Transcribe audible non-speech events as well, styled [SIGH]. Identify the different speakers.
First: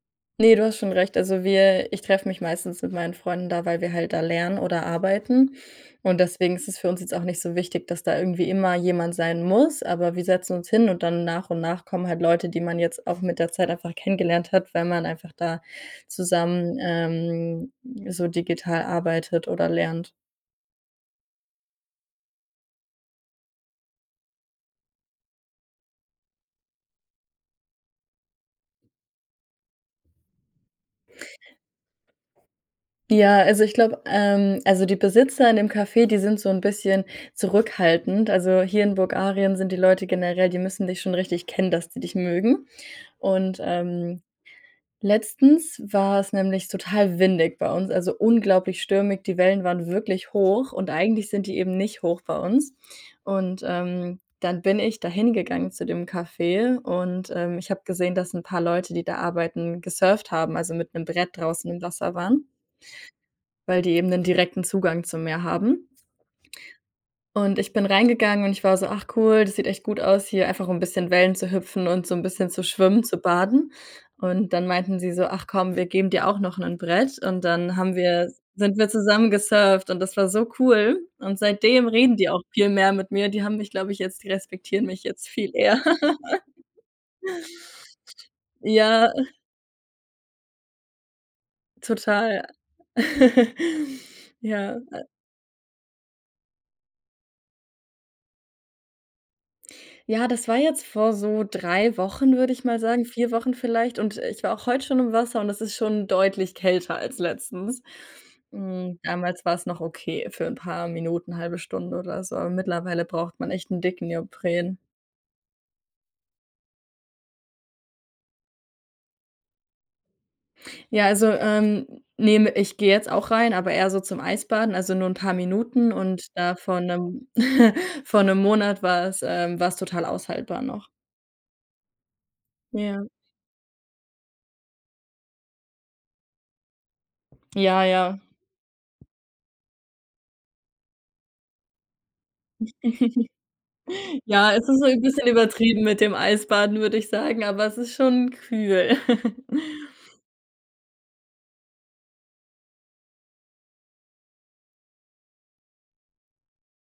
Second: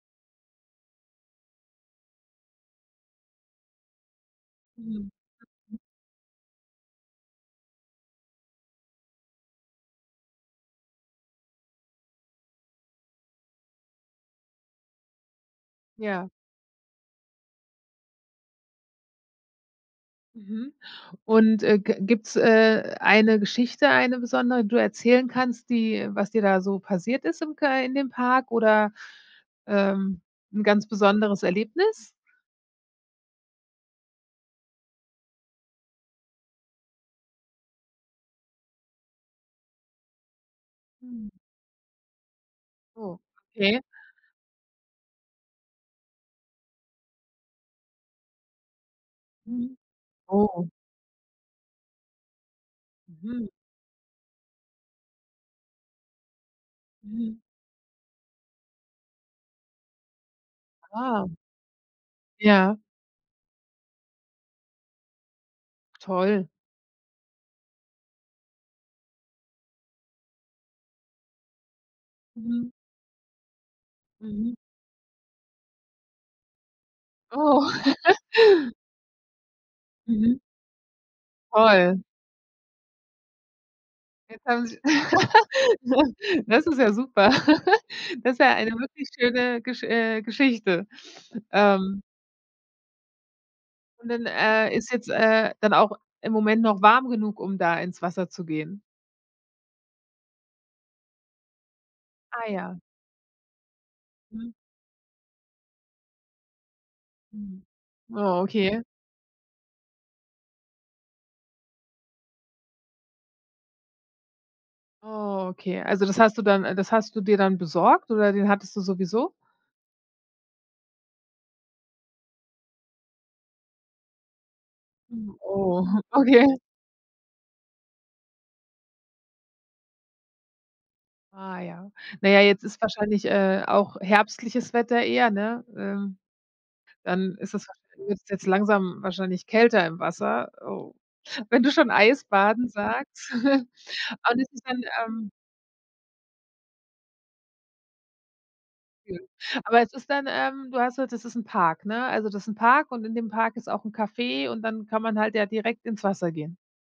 Speaker 1: Ne, du hast schon recht, also wir ich treffe mich meistens mit meinen Freunden da, weil wir halt da lernen oder
Speaker 2: Mhm,
Speaker 1: arbeiten
Speaker 2: hm.
Speaker 1: und deswegen ist es für uns jetzt auch nicht so wichtig, dass da irgendwie immer jemand sein muss. Aber wir setzen uns hin und dann nach und nach kommen halt Leute, die man jetzt auch mit der Zeit einfach kennengelernt hat, weil man einfach da
Speaker 2: Ja.
Speaker 1: zusammen, ähm, so digital arbeitet oder lernt.
Speaker 2: Mhm, und, äh, g gibt’s, äh, eine Geschichte, eine besondere, die du erzählen kannst, die was dir da so passiert ist im kei in dem Park oder, ähm, ’n ganz besonderes Erlebnis?
Speaker 1: Ja, also ich glaube ähm, also die Besitzer in dem Café, die sind so ’n bisschen zurückhaltend. Also hier in Bulgarien sind die Leute generell die müssen dich schon
Speaker 2: Mhm.
Speaker 1: richtig kennen, dass die dich mögen. Und,
Speaker 2: Okay.
Speaker 1: ähm, letztens war’s nämlich total windig bei uns, also unglaublich stürmig, die Wellen
Speaker 2: Mhm,
Speaker 1: waren wirklich
Speaker 2: oh.
Speaker 1: hoch und eigentlich sind die eben nicht hoch bei uns,
Speaker 2: Mhm.
Speaker 1: und, ähm, dann bin ich da hingegangen zu dem Café und,
Speaker 2: Mhm.
Speaker 1: ähm, ich habe gesehen, dass ’n paar Leute, die da arbeiten, gesurft haben, also mit ’nem
Speaker 2: Ah.
Speaker 1: Brett draußen im Wasser waren
Speaker 2: Ja.
Speaker 1: weil die eben ’nen direkten Zugang zum Meer haben
Speaker 2: Toll.
Speaker 1: und ich bin reingegangen und ich war so: „Ach cool, das sieht echt gut aus hier, einfach ’n bisschen Wellen zu hüpfen und so ’n bisschen zu
Speaker 2: Mhm.
Speaker 1: schwimmen, zu baden.“ Und
Speaker 2: Mhm.
Speaker 1: dann meinten sie so: „Ach komm, wir geben dir auch noch ’nen Brett“, und
Speaker 2: Oh.
Speaker 1: dann haben wir
Speaker 2: [CHUCKLES]
Speaker 1: sind wir zusammen gesurft und das war
Speaker 2: Mhm.
Speaker 1: so cool. Und seitdem
Speaker 2: Toll.
Speaker 1: reden die auch viel mehr mit mir. Die haben mich, glaube ich, jetzt die
Speaker 2: [UNINTELLIGIBLE]
Speaker 1: respektieren mich jetzt viel
Speaker 2: [GIGGLES]
Speaker 1: eher.
Speaker 2: ja,
Speaker 1: [GIGGLES]
Speaker 2: das ist ja super. [GIGGLES] Das ist ja eine wirklich
Speaker 1: Ja.
Speaker 2: schöne Gesch äh, Geschichte, ähm
Speaker 1: Total. [CHUCKLES]
Speaker 2: Und dann, äh,
Speaker 1: Ja,
Speaker 2: ist
Speaker 1: äh
Speaker 2: jetzt, äh, dann auch im Moment noch warm genug, um da ins Wasser zu gehen?
Speaker 1: Ja, das war jetzt vor so 3 Wochen,
Speaker 2: Ah,
Speaker 1: würde ich mal
Speaker 2: ja.
Speaker 1: sagen 4 Wochen vielleicht. Und, äh, ich
Speaker 2: Mhm.
Speaker 1: war auch heute schon im Wasser und es ist schon deutlich kälter als
Speaker 2: Mhm,
Speaker 1: letztens.
Speaker 2: oh okay.
Speaker 1: Hm, damals war’s noch okay für ’n paar Minuten, 1/2 Stunde oder so, aber mittlerweile braucht man echt 'n dicken Neopren.
Speaker 2: Oh, okay, also das hast du dann äh, das hast du dir dann besorgt oder den hattest du sowieso?
Speaker 1: Ja, also, ähm, ne me ich gehe jetzt auch rein, aber eher so zum Eisbaden, also nur ’n paar
Speaker 2: Mhm, oh,
Speaker 1: Minuten und
Speaker 2: okay.
Speaker 1: da vor ’nem [CHUCKLES] vor ’nem Monat war's ähm, war's total aushaltbar noch.
Speaker 2: Ah ja. Na ja, jetzt ist
Speaker 1: Ja.
Speaker 2: wahrscheinlich, äh, auch herbstliches Wetter eher, ne? Ähm, dann ist es wahrs
Speaker 1: Ja,
Speaker 2: [UNINTELLIGIBLE]
Speaker 1: ja.
Speaker 2: wird’s jetzt langsam wahrscheinlich kälter im Wasser, oh, wenn du schon Eis baden
Speaker 1: [CHUCKLES]
Speaker 2: sagst. [CHUCKLES] Und
Speaker 1: Ja,
Speaker 2: ist es
Speaker 1: es ist
Speaker 2: dann,
Speaker 1: so ’n bisschen
Speaker 2: ähm
Speaker 1: übertrieben mit dem Eisbaden, würde ich sagen, aber es ist schon kühl.
Speaker 2: Kühl.
Speaker 1: [CHUCKLES]
Speaker 2: Aber es ist dann ähm, du hast gesagt, das ist ’n Park, ne? Also das ist ’n Park und in dem Park ist auch ’n Café und dann kann man halt da direkt ins Wasser gehen?